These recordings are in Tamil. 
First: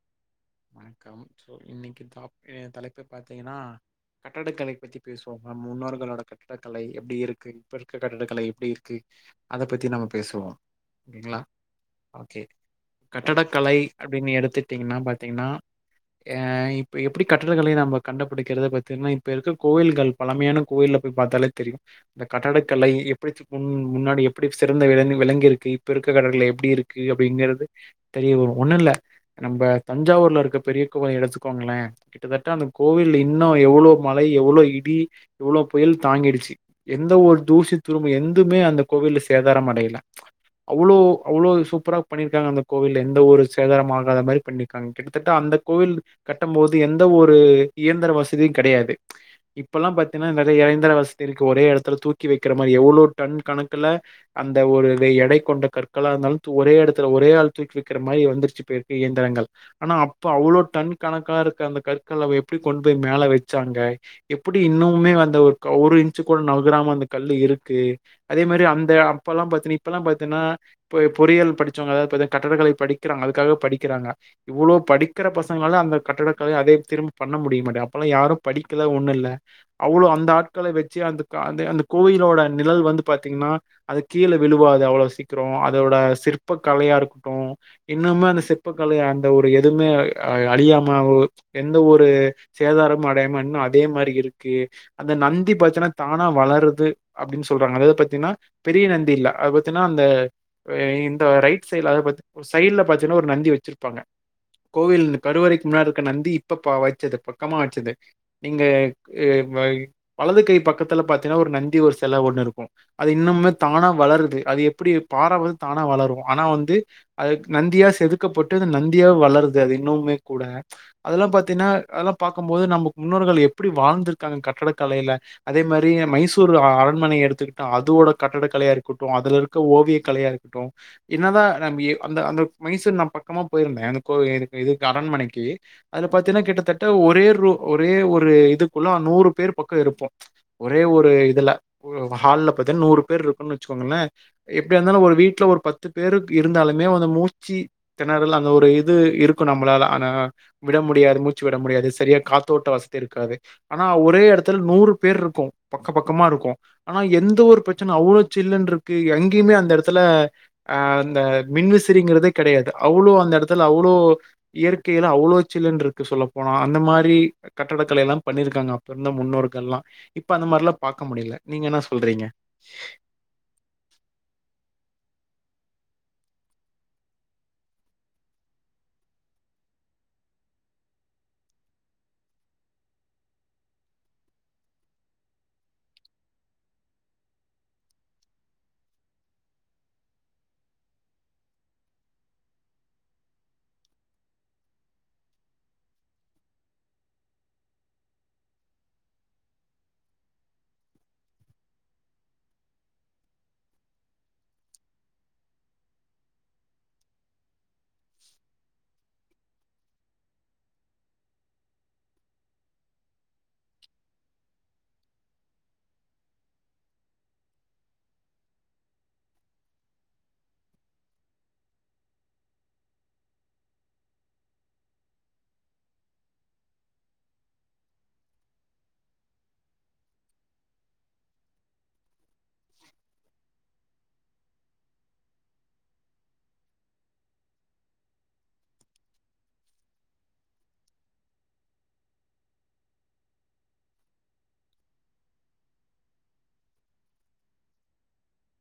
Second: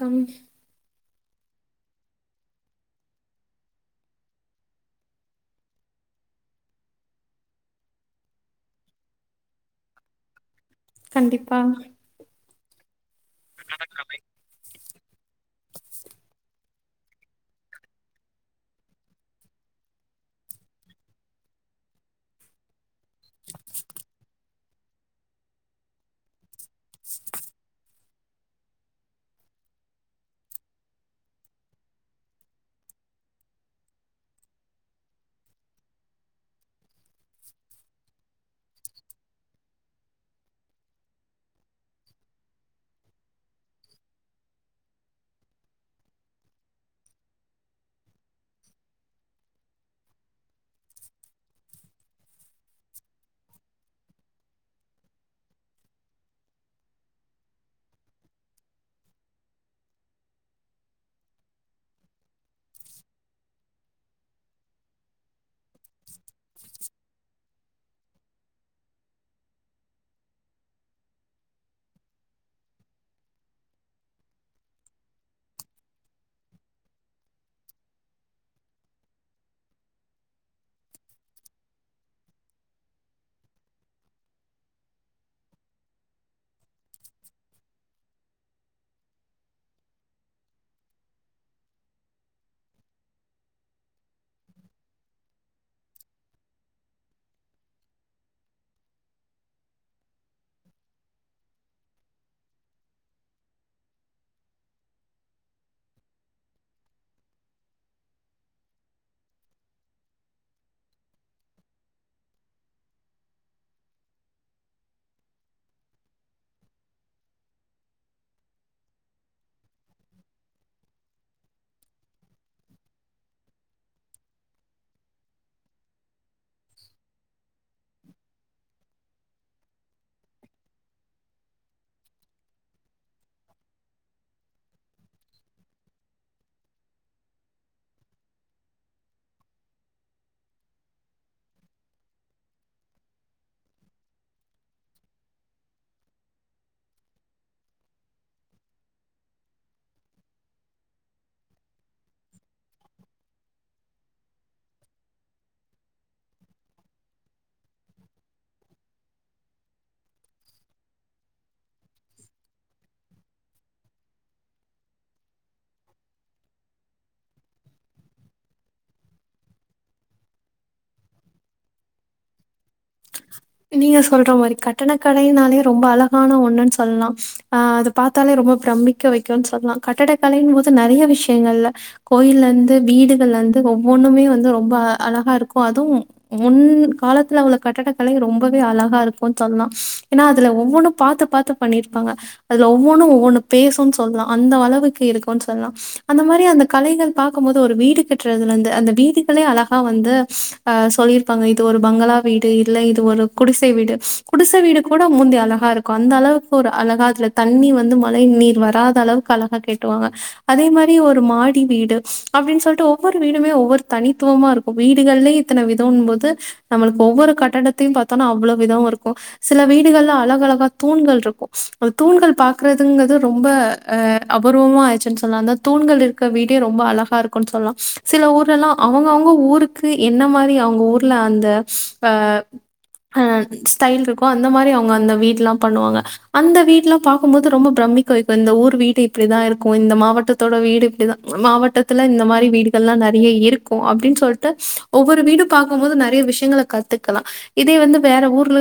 கம் வணக்கம் சோ இன்னக்கி டாப் ஏ தலைப்பு பாத்தீங்கனா கட்டக்கலை பத்தி பேசுவோ நம் முன்னோர்களோட கட்டிடக்கலை எப்டி இருக்கு இப்ப இருக்க கட்டிடக்கலை எப்டி இருக்கு அத பத்தி நம்ம பேசுவோ இல்லா கண்டிப்பா ஓகே கட்டட கலை அப்டின்னு எடுத்துட்டீங்கன்னா ஆ இப்ப எப்டி கட்டதகலை நம்ம கண்டு புடிக்கறது பாத்தீங்கன்னா இப்ப இருக்க கோயில்கள் பழமையான கோயில்ல போயி பாத்தாலே தெரியு இந்த கட்டதக்கலை எப்பிடி முன்னாடி எப்பிடி சிறந்த வெளங்கியிருக்கு இப்ப இருக்க கட எப்பிடி இருக்கு க்கு அப்பிடிங்குறது தெரிய வரும் ஒண்ணும் இல்ல நம்ப தஞ்சாவூர்ல இருக்க பெரிய கோயில எடுத்துக்கோங்களே கிட்டத்தட்ட அந்த கோவில் இன்னும் எவ்ளோ மலை எவ்ளோ இடி எவ்ளோ புயல் தாங்கிடுச்சு எந்த ஒரு தூசி திரும்ப எந்துமே அந்த கோவில்ல சேதாரம் அடையல அவ்ளோ அவ்ளோ சூப்பரா பண்ணிருக்காங்க அந்த கோவில்ல எந்த ஒரு சேதாரம் ஆகாத மாரி பண்ணி கிட்டத்தட்ட அந்த கோயில் கட்டம் போது எந்த ஒரு இயந்திர வசதியும் கெடையாது இப்பெல்லா பாத்தீங்கன்னா நறைய ஏந்திர வசதி இருக்கு ஒரே எடத்துல தூக்கி வைக்கிற மாரி எவ்ளோ டன் கணக்குல அந்த ஒரு இத எடை கொண்ட கற்களா இருந்தாலும் ஒரே எடத்துல ஒரே ஆள் தூக்கி வெக்கிற மாரி வந்துருச்சு போயிருக்கு இயந்திரங்கள் ஆனா அப்ப அவ்ளோ டன் கணக்கா இருக்க அந்த கற்களை அவ எப்டி கொண்டு போய் மேல வச்சாங்க எப்டி இன்னுவுமே அந்த ஒரு ஓரு இஞ்ச் கூட நவுராம அந்த கல்லு இருக்கு அதே மாரி அந்த அப்பெல்லா பாத்தீன்னு இப்பல்லா பாத்தன்னா பொ பொறியியல் படிச்சவங்க அதாவது கட்டடக்கலை படிக்கிறாங்க அதுக்காக படிக்கிறாங்க இவ்ளோ படிக்கற பசங்களாலும் அந்த கட்டடக்கல அதே திரும்ப பண்ண முடிய மாட்டே அப்பெல்லாம் யாரும் படிக்கல ஒண்ணு இல்ல அவ்ளோ அந்த ஆட்கள வச்சு அந்த அந்த அந்த கோவிலோட நிழல் வந்து பாத்தீங்கன்னா அது கீழ விழுவாது அவ்ளோ சீக்கிரம் அதோட சிற்ப கலையா இருக்கட்டும் இன்னுமே அந்த சிற்பக்கலைய அந்த ஒரு எதுவுமே அ அழியாம எந்த ஒரு சேதாரம் அடையாம இன்னும் அதே மாரி இருக்கு அந்த நந்தி பாத்தனா தானா வளருது அப்டின்னு சொல்றாங்க அதாவது பாத்தீங்கன்னா பெரிய நந்தி இல்ல அத பாத்தின்னா அந்த இந்த ரைட் சைடுல அதாவது பாத் சைடு்ல பாத்தீன்னா ஒரு நந்தி வச்சிரு ப்பாங்க கோயில் கருவறைக்கு முன்னாடி இருக்கற நந்தி இப்ப பா வச்சது பக்கமா வச்சது நீங்க ஏ வலது கை பக்கத்துல பாத்தீனா ஒரு நந்தி ஒரு செல ஒன்னு இருக்கோ அது இன்னுமே தானா வளருது அது எப்டி பார வந்து தானா வளரும் ஆனா வந்து அதுக்கு நந்தியா செதுக்கப்பட்டு அது நந்தியா வளருது அது இன்னுமே கூட அதெல்லாம் பாத்தீனா அதெல்லா பாக்கும்போது நமக்கு முன்னோர்கள் எப்டி வாழ்ந்திருக்காங்க கட்டடக்கலையில அதே மாரி மைசூர் அ அரண்மனைய எடுத்துக்கிட்டா அதோட கட்டட கலையா இருக்கட்டும் அதுல இரு ஓவிய கலையா இருக்கட்டும் என்னதா நா ஏ அந்த அந்த மைசூர் ந ப பக்கமா போயிருந்தே அந்த கோ இ இதுக்கு அரண்மனைக்கு அது பாத்தீனா கிட்டத்தட்ட ஒரே ரூ ஒரே ஒரு இதுக்குள்ள நூறு பேர் பக்கம் இருப்போ ஒரே ஒரு இதுல ஒ ஹால்ல பாத்தினா நூறு பேர் இருக்குனு வச்சுக்கோங்களே எப்டியா இருந்தாலும் ஒரு வீட்ல ஒரு பத்து பேரு இருந்தாலுமே வந்த மூச்சி திணறல் அந்த ஒரு இது இருக்கும் நம்பளால ஆனா விட முடியாது மூச்சு விட முடியாது செரியா காத்தோட்ட வசதி இருக்காது ஆனா ஒரே எடத்துல நூறு பேர் இருக்கும் பக்க பக்கமா இருக்கோ ஆனா எந்த ஒரு பிரச்சனை அவ்ளோ சில்லுன்று இருக்கு எங்கேயுமே அந்த எடத்துல அ அந்த மின்விசிறிங்கிறதே கெடையாது அவ்ளோ அந்த எடத்துல அவ்ளோ இயற்கையில அவ்ளோ சில்லுனு இருக்கு சொல்ல போனா அந்த மாரி கட்டடக்கலை எல்லா பண்ணியிருக்காங்க அப்போ இருந்த முன்னோர்கள் எல்லா இப்ப அந்த மாரில்லா பாக்க முடியல நீங்க என்ன சொல்றீங்க நீங்க சொல்ற மாரி கட்டட கலையினாலே ரொம்ப அழகான ஒண்ணுன்னு சொல்லா ஆ அத பாத்தாலே ரொம்ப பிரமிக்க வைக்கும்னு சொல்லா கட்டட கலையின் போது நெறைய விஷயங்கள்ல கோயிலந்து வீடுகள் அந்து ஒவ்வொன்னுமே ரொம்ப அழகா இருக்கோ அதுவு முன் காலத்துல உள்ள கட்டட கலை ரொம்பவே அழகா இருக்கோன் சொன்னா ஏன்னா அதுல ஒவ்வொன்னும் பாத்து பாத்து பண்ணிருப்பாங்க அதுல ஒவ்வோன்னு ஒவ்வொன்னு பேசோன் சொல் லா அந்த அளவுக்கு இருக்கோன்னு சொன்னா அந்த மாரி அந்த கலைகள் பாக்கும்போது ஒரு வீடு கட்டுறதுல இருந்து அந்த வீடுகளே அழகா வந்து ஆ சொல்லிருப்பாங்க இது ஒரு பங்களா வீடு இல்ல இது ஒரு குடிசை வீடு குடிசை வீடு கூட முந்தி அழகா இருக்கோ அந்த அளவுக்கு ஒரு அழகா அதுல தண்ணி வந்து மழை நீர் வராத அளவுக்கு அழகா கெட்டுவாங்க அதே மாரி ஒரு மாடி வீடு அப்டீன்னு சொல்ட்டு ஒவ்வோரு வீடுமே ஒவ்வோரு தனித்துவமா இருக் வீடுகள்லயே இத்தன விதோன்னும் போது நம்புளுக்கு ஒவ்வோரு கட்டடத்தையு பாத்தோனா அவ்வளோ விதோ இருக்கோ சில வீடுகள்ல அழக அழகா தூண்கள் இருக்கோ ஒரு தூண்கள் பாக்குறதுங்கிறது ரொம்ப அ அபூர்வமா ஆயிச்சுன்னு சொல்லா அந்த தூண்கள் இருக்க வீடே ரொம்ப அழகா இருக்கோன்னு சொல்லா சில ஊர்லலா அவுங்க அவுங்க ஊருக்கு என்ன மாரி அவுங்க ஊர்ல அந்த அ அ ஸ்டைல் இர்க்கோ அந்த மாரி அவுங்க அந்த வீட்லா பண்ணுவாங்க அந்த வீட்லா பாக்கும்போது ரொம்ப பிரமிக்க வைக்கோ இந்த ஊர் வீடு இப்டிதா இருக்கோ இந்த மாவட்ட த்தோட வீடு இப்டிதா மாவட்டத்துல இந்த மாரி வீடுகள்லா நறீய இருக்கோ அப்டீனு சொல்ட்டு ஒவ்வோரு வீடு பாக்கும் போது நறைய விஷயங்கள கத்துக்கலா இதே வந்து வேற ஊர்ல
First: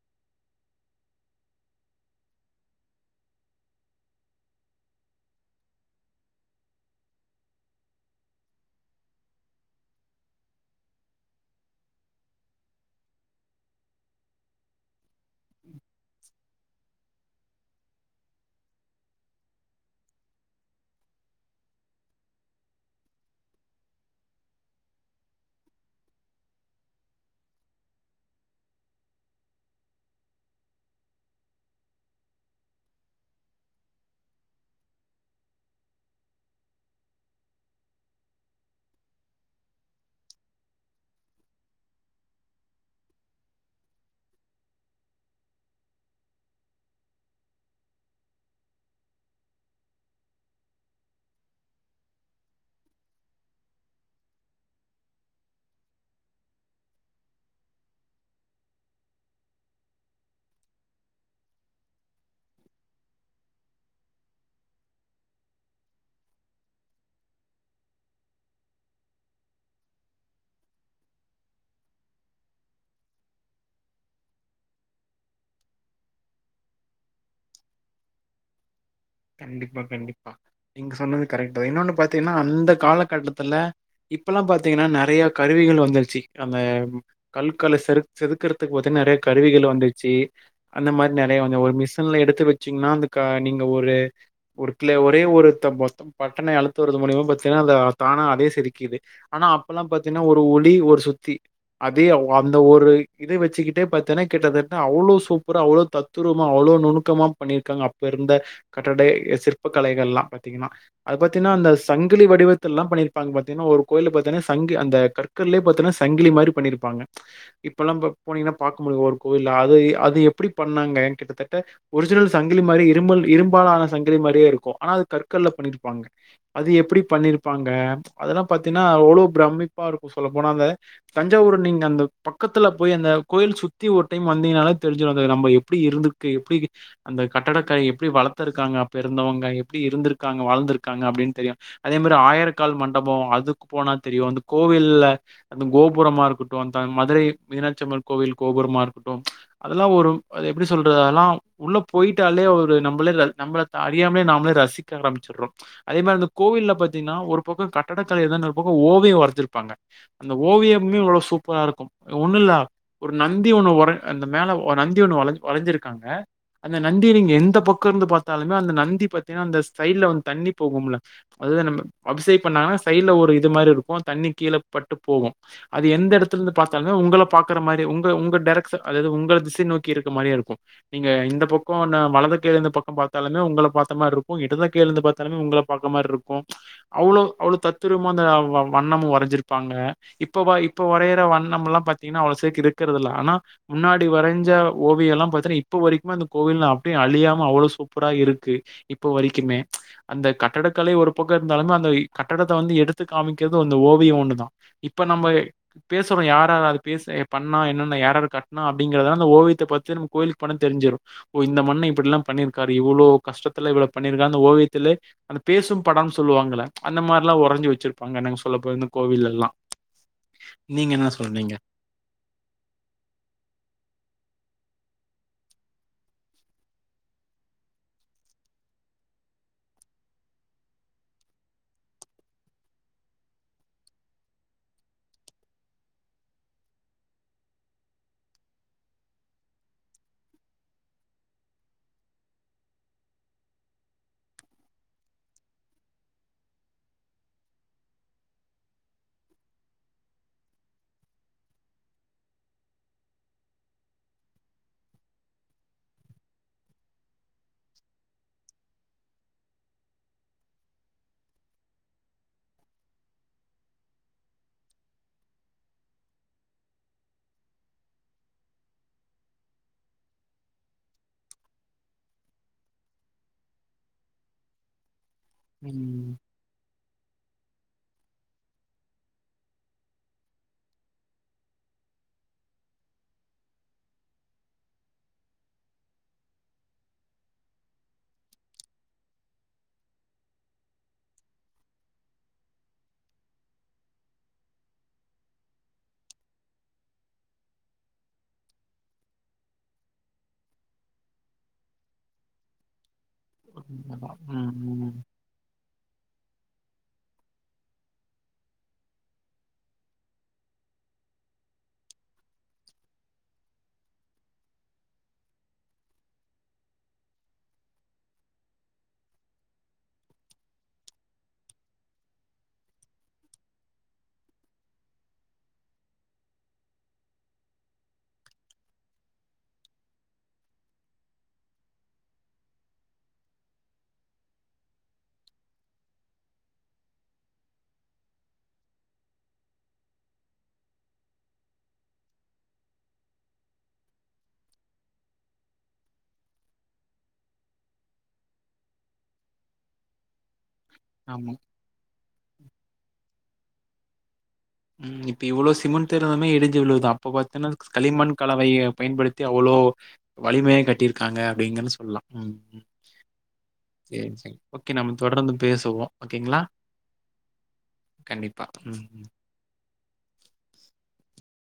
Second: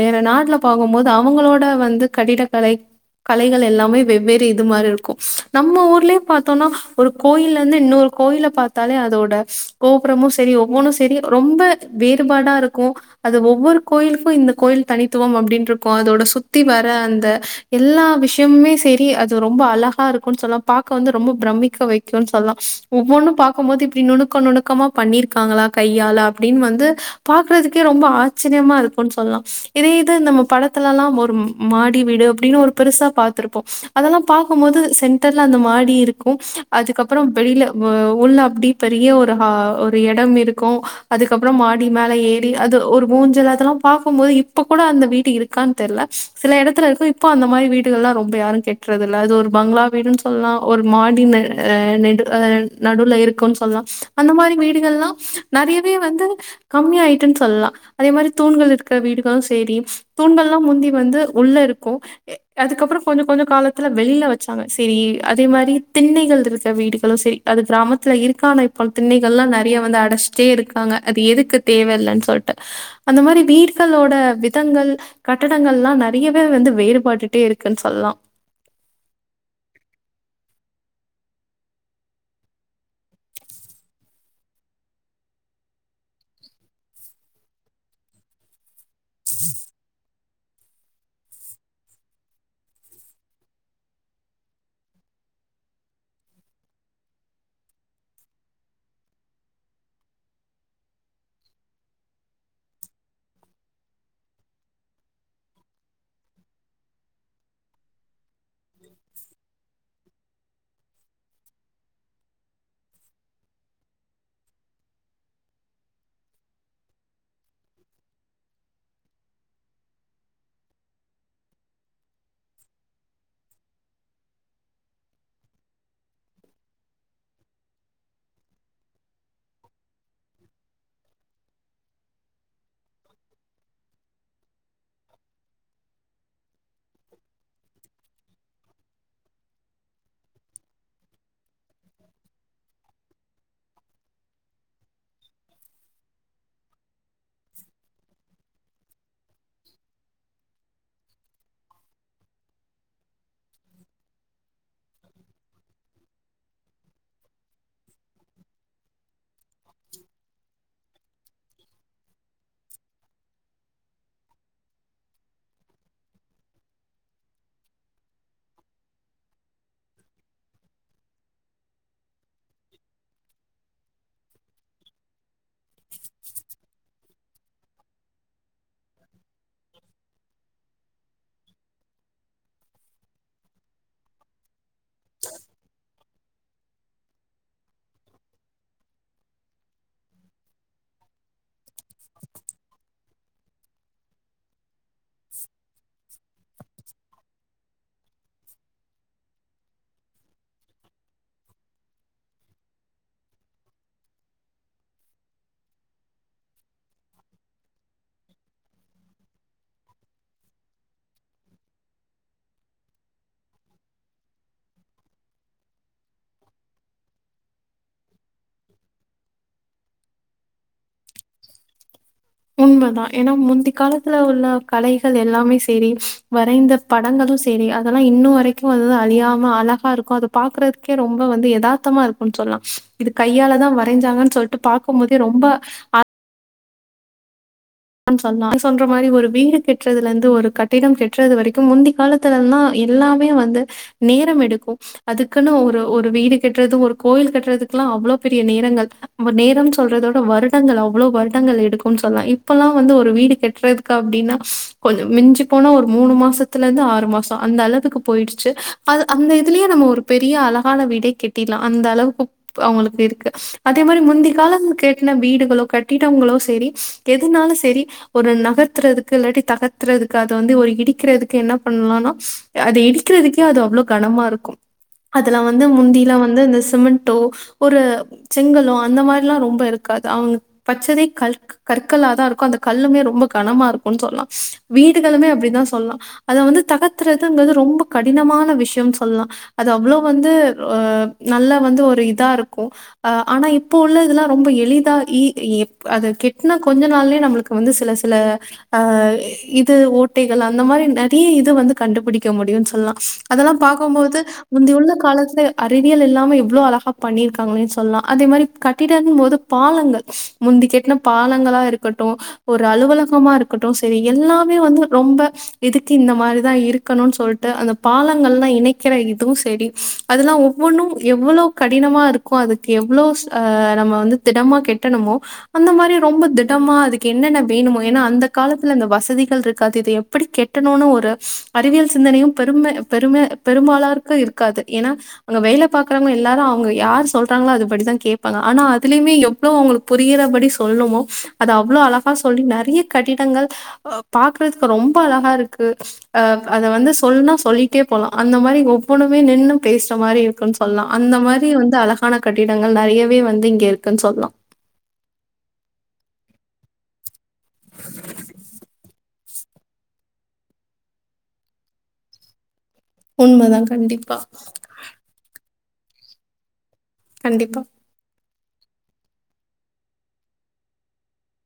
வேற நாட்டுல பாக்கும்போது அவுங்களோட வந்து கட்டிடகலை கலைகள் எல்லாமே வெவ்வேறு இது மாரி இருக்கும் நம்ம ஊர்லயே பாத்தோம்னா ஒரு கோயிலந்து இன்னோரு கோயிலபாத்தாலே அதோட கோபுரமு செரி ஒவ்வோன்னோ செரி ரொம்ப வேறுபாடா இருக்கோ அது ஒவ்வோரு கோயிலுக்கோ இந்த கோயில் தனித்துவம் அப்டீன்னு இருக்கோ அதோட சுத்தி வர அந்த எல்லா விஷயமுமே செரி அது ரொம்ப அழகா இருக்கோன்னு சொல்லலா பாக்க வந்து ரொம்ப பிரமிக்க வைக்கோன்னு சொல்லா ஒவ்வோன்னு பாக்கும் போது இப்டி நுணுக்க நுணுக்கமா பண்ணியிருக்காங்களா கையால அப்டீனு வந்து பாக்றதுக் அப்டியே ரொம்ப ஆச்சரியமா இருக்கோனு சொல்லலா இதே இது நம்ம படத்துலலா ஒரு மாடிவீடு அப்டீனு ஒரு பெருசா பாத்துருப்போ அதெல்லா பாக்கும்போது சென்டர்ல அந்த மாடி இருக்கும் அதுக்கப் அப்புறம் வெளியில ஒ உள்ள அப்டி பெரிய ஒரு ஹ ஒரு எடம் இருக்கோ அதுக்கப்புறோ மாடி மேல ஏ றி அது ஒரு ஊஞ்சலு அதெல்லாபாக்கும்போது இப்ப கூட அந்த வீடு இருக்கான்னு தெர்ல சில எடத்துல இருக் இப்போ அந்த மாரி வீடுகள்லா ரொம்ப யாரோ கெட்றது இல்ல அது ஒரு பங்களா வீடுன்னு சொல்லலா ஒரு மாடி மே அ நெடு அ நடுல இருக்கோன் சொல்லா அந்த மாரி வீடுகள்லா நறையவே வந்து கம்மியாயிட்டன்னு சொல்லா அதே மாரி தூண்கள் இருக்க வீடுகளு செரி தூண்கள்லா முந்தி வந்து உள்ள இருக்கோ எ அதுக்கப்புறோ கொஞ்ச கொஞ்ச காலத்துல வெளியில வெச்சாங்க செரி அதே மாதிரி திண்ணைகள் இருக்க வீடுகளு செரி அது கிராமத்துல இருக்கானு இப்ப திண்ணைகள்லா நறைய வந்து அடைச்சிட்டே இருக்காங்க அது எதுக்கு தேவ இல்லன் சொல்ட்டு அந்த மாரி வீடுகளோட விதங்கள் கட்டடங்கள்லா நறையவே வந்து வேறுபட்டுட்டே இருக்குன்னு சொல்லலா கண்டிப்பா கண்டிப்பா நீங்க சொன்னது கரெக்ட்தா இன்னோன்னு பாத்தீங்கன்னா அந்த காலகட்டத்துல இப்பல்லா பாத்தீங்கன்னா நறைய கருவிகள் வந்துருச்சு அந்த கல்கலை செரு செதுக்கற துக்கு பாத்தா நறைய கருவிகள் வந்துச்சி அந்த மாரி நறைய கொஞ்ச ஒரு மிஷின்ல எடுத்து வெச்சீங்கன்னா அந்த நீங்க ஒரு ஒருக்குள்ள ஒரே ஒருத்த மொத்தோ பட்டணை அழுத்துவது மூலியமா பாத்தீங்கன்னா அந்த தானா அதே சிரிக்குது ஆனா அப்பல்லா பாத்தீங்கன்னா ஒரு ஒலி ஒரு சுத்தி அதே அந்த ஒரு இத வெச்சுக்கிட்டே பாத்தேன்னா கிட்டத்தட்ட அவ்ளோ சூப்பரா அவ்ளோ தத்துரூபமா அவ்ளோ நுணக்கமா பண்ணிருக்காங்க பெருந்த கட்டடை சிற்ப கலைகள்லா பாத்தீங்கன்னா அது பாத்தீன்னா அந்த சங்கிலி வடிவத்த எல்லா பண்ணிருப்பாங்க பாத்தீங்கன்னா ஒரு கோயில பாத்தன்னா சங்கு அந்த க்கள்யே பாத்தோன்னா சங்கிலி மாரி பண்ணிருப்பாங்க இப்பல்லாம் ப போனீங்கன்னா பாக்க முடியு ஒரு கோவில அது அது எப்படி பண்ணாங்க கிட்டத்தட்ட ஒரிஜினல் சங்கிலி மாரி இரும்பல் இரும்பாலான சங்கிலி மாரியே இருக்கு ஆனா அது கற்கள்ள பண்ணிருப்பாங்க அது எப்படி பண்ணிருப்பாங்க அதுலா பாத்தீங்கன்னா அவ்ளோ பிரமிப்பா இருக்கு சொல்ல போனா அந்த தஞ்சாவூர் நீங்க அந்த பக்கத்துல போய் அந்த கோயில் சுத்தி ஒரு டைம் வந்தீங்கன்னாலே தெரிஞ்சிடு அ நம்ம எப்படி இருந்து கே எப்படி அந்த கட்டடத்த எப்படி வளர்த் துருக்காங்க அப்ப இருந்தவங்க எப்படி இருந்திருக்காங்க வாழ்ந்திருக்காங்க அப்படின்னு தெரியு அதே மாரி ஆயிரக்கால் மண்டப அதுக்கு போனா தெரியு அந்த கோவில்ல அந்த கோபுரமா இருக்கட்டு அந்த மதுரை மீனாட்சிம்மன் கோவில் கோபுரமா இருக்கட்டு அதெல்லா ஒரு அது எப்டி சொல்றது அதெல்லா உள்ள போயிட்டாலே ஒரு நம்மளே நம்மள தா அழியாமலே நம்மள ரசிக்க ஆரம்பிச்சுறோ அதே மாரி அந்த கோவில்ல பாத்தீங்கன்னா ஒரு பக்கோ கட்டடக்கல தா ஒரு பக்கோ ஓவியம் வரஞ்சிருப்பாங்க அந்த ஓவியம்மே எவ்வளோ சூப்பரா இருக்கு ஒண்ணு இல்ல ஒரு நந்தி ஒண்ணு உர அந்த மேல நந்தி ஒண்ணு வஞ வளைஞ்சிருக்காங்க அந்த நந்தி நீங்க எந்த பக்கம் இருந்து பாத்தாலுமே அந்த நந்தி பாத்தீங்கன்னா அந்த ஸைடல்ல வந்து தண்ணி போகும்ல அதுதா நம்ம அபிசேக் பண்ணா சைட்ல ஒரு இது மாரி இருக்கு தண்ணி கீழ பட்டு போகு அது எந்த எடத்துல இருந்து பாத்தாலுமே உங்கள பாக்கற மாரி உங்க உங்க டரக்ட் அதது உங்க திசை நோக்கி இருக்க மாரியே இருக்கு நீங்க இந்த பக்கோ நா வலது கைல இந்த பக்க பா த்தாலுமே உங்கள பாத்த மாரி இருக்கு இடத கைழ இருந்து பாத்தாலுமே உங்கள பாக்க மாரி இருக்கு அவ்வளோ அவ்ளவு தத்தூரமா அந்த வ வண்ணம் வரைஞ்சிருப்பாங்க இப்ப வா இப்ப வரையற வண்ணம்லா பாத்தீங்கன்னா அவ்ளவு சேர்க்கு இருக்கிறதுதல்ல ஆனா முன்னாடி வரைஞ்ச ஓவியல்ல பத்தீன்னா இப்ப வரைக்கு அந்த கோவில அழியாம அவளோ சூ புறா இருக்கு இப்போ வரைக்குமே அந்த கட்டிடக்கலை ஒரு பக்கம் இருந்தாலுமே இருந்தாலு போக வனானுஅந்த கட்டடத்த வந்து எடுத்து காமிக்கிறது அந்த ஓவிய ஒண்டுதா இப்ப நம்ம பேசுறோ யாரரு அது பேச பண்ணா என்னன்னா யாரரு கட்டன அப்படிங்கறதால அந்த ஓவியத்தை பத்தி நம்ம கோயிலுக்கு பணா தெரிஞ்சிரு ஓ இந்த மண்ண இப்படில்லா பண்ணியிருக்காரு இவ்ளோ கஷ்டத்துல இவள பண்ணிருக்கா அந்த ஓவியத்துலே அந்த பேசும் படம் சொல்லுவாங்கள அந்த மாரில்லா ஒறைஞ்சு வச்சிருப்பாங்க நாங்க சொல்ல போனா கோவில்ல எல்லா நீங்க என்னா சொல்றீங்க உண்மைதா ஏன்னா முந்தி காலத்துல உள்ள கலைகள் எல்லாமே சரி வரைந்த தடங்களு சேரி அதெல்லா இன்ன வரைக்கு வந்து அழியாமல் அழகா இருக்கு அத பாக்கறதுக்கே ரொம்ப வந்து எதார்த்தமாக இருக்கு கு சொல்லலா இது கையால தா சொல்லிட்டு பார்க்கும்போதே ரொம்ப சொல்லலா நீ சொல்ற மாரி ஒரு வீடு கெட்டுறதுல இருந்து ஒரு கட்டிடம் கெட்டுறது வரைக்கு முந்தி காலத் ல த எல்லாமே வந்து நேரம் எடுக்கு அதுக்குன்னு ஒரு ஒரு வீடு கட்டுறது ஒரு கோவில் கட்டுறதுக்குல்லா அவ்வளவு பெரிய நேரங்கள் பட் நேரம் சொல்றதோட அவ்வளவு வருடங்கள் அவ்ள்ளோ எவ்வளகும்ன்னு சொல்லலா இப்பல்லா வந்து ஒரு வீடு கட்டுறதுக்கு அப்டின்னா கொஞ்ச மிஞ்ச போன ஒரு மூணு மாசத் மாசத்துல இருந்து ஆறு மாச அந்தளவுக்கு போயிடுச்சு அது அந்த இதுலயே நம்ம ஒரு பெரிய அழகான வீடே கட்டி ர்லா அந்த அளவுக்குப் அவங்களுக்கு இருக்கு அதே மாரி முந்தி காலம் கேட்டின வீடுகளோ கட்டிடங்களோ சேரி எதுனாலு சேரி ஒரு நகர்த்தறதுக்கு இல்லாட்டி தகத்தறதுக்கு அத வந்து ஒரு இடிக்கிறதுக்கு என்ன பண்ணலாம்னா அத இடிக்கிறதுக்கே அது அவ்வளோ கனமா இருக்கு அதுலா வந்து ம். முந்திலா வந்து இந்த சிமிண்ட்டோ ஒரு செங்கலோ அந்த மாரிலா ரொம்ப இருக்காது அவங்க பச்சதே கல்க்கு கற்களாதாருக்கு அந்த கல்லுமே ரொம்ப கனமா இருக்கு சொல்லலா வீடுகளுமே அப்டிதா சொல்லலா அத வந்து தகத்தறுது இங்குறது ரொம்ப கடினமான விஷயம்னு சொல்லலா அது அவ்ளோ வந்து அ நல்ல வந்து ஒரு இதா இருக்கு அ ஆனா இப்போ உள்ள இதெல்லா ரொம்ப எளிதா இ எப் அத கெ இன்னு கொஞ்ச நாள்லயே நம்மளுக்கு வந்து சில சில அ இது ஓட்டைகள் அந்த மாரி நெறைய இது வந்து கண்டுபிடிக்க முடியும்னு சொல்லலா அதெல்லா பாக்கு போது உண்மதான். ம், முந்தி உள்ள ம். காலத்லே அறிவியல் இல்லாம எவ்ளோ அழகா பண்ணியிருக்காங்கன்னே சொல்லலா அதே மாரி கட்டிடங்கள் போது பாலங்கள் முந்தி கெட்ன பாலங்களா இருக்கட்டு ஒரு அலுவலகமா இருக்கட்டு சேரி எல்லாமே வந்து ரொம்ப இதுக்கு இந்த மாரிதா இருக்கணுன்னு சொல்ட்டு அந்த பாலங்கள்ல்லா இணைக்கிற இதுவு சேரி அதெல்லா ஒவ்வொண்ணு எவ்வளோ கடினமாருக்கு அதுக்கு எவ்ளோ நம்ம திடமா கெட்டணுமோ அந்த மாரி ரொம்ப திடமா அதுக்கு என்னென்ன வேணுமோ ஏன்னா அந்த காலத்துல அந்த வசதிகள் இருக்காது தெயுப் எப்டி கெட்டணுனு ஒரு அறிவியல் சிந்தனையும் பெருமை பெருமை பெரும்பாலார்க்கு இருக்காது ஏன்னா அங்க வேல பாக்குறவங்க எல்லாரு அவுங்க யாரு சொல்றாங்களோஅதுபடிதான் கேப்பாங்க ஆனா அதுலயுமே எவ்ளவுங்க புரியறபடி சொல்ணுமோ அது அவ்ளோ அழகா சொல்லி நெறைய கட்டிடங்கள் பாக்குறதுக்கு ரொம்ப அழகாருக்கு அ அத வந்து சொல்லனுனா சொல்லிட்டே போலா அந்த மாரி ஒவ்வொண்ணுமே நின்னு பேசுற மாரி இருக்குன்னு சொ சொல்லா அந்த ஆமா. மாரி வந்து அழகான கட்டிடங்கள் நெறையவே வந்து இங்க இருக்குன்னு சொல்லா ம் இப்ப இவ்ளோ சிமெண்ட் திறதமே இடிஞ்சு விழுதா அப்ப பாத்தீங்கன்னா களிமண் கலவைய பயன்படுத்தி அவ்ளோ வலிமையா கட்டியிருக்காங்க அப்டிங்கன்னு சொல்லலா உண்மதான். சேரி கண்டிப்பா, சேரி ஓகே நம்ம தொடர்ந்து பேசுவோ ஓகேங்களா கண்டிப்பா கண்டிப்பா ம் ம்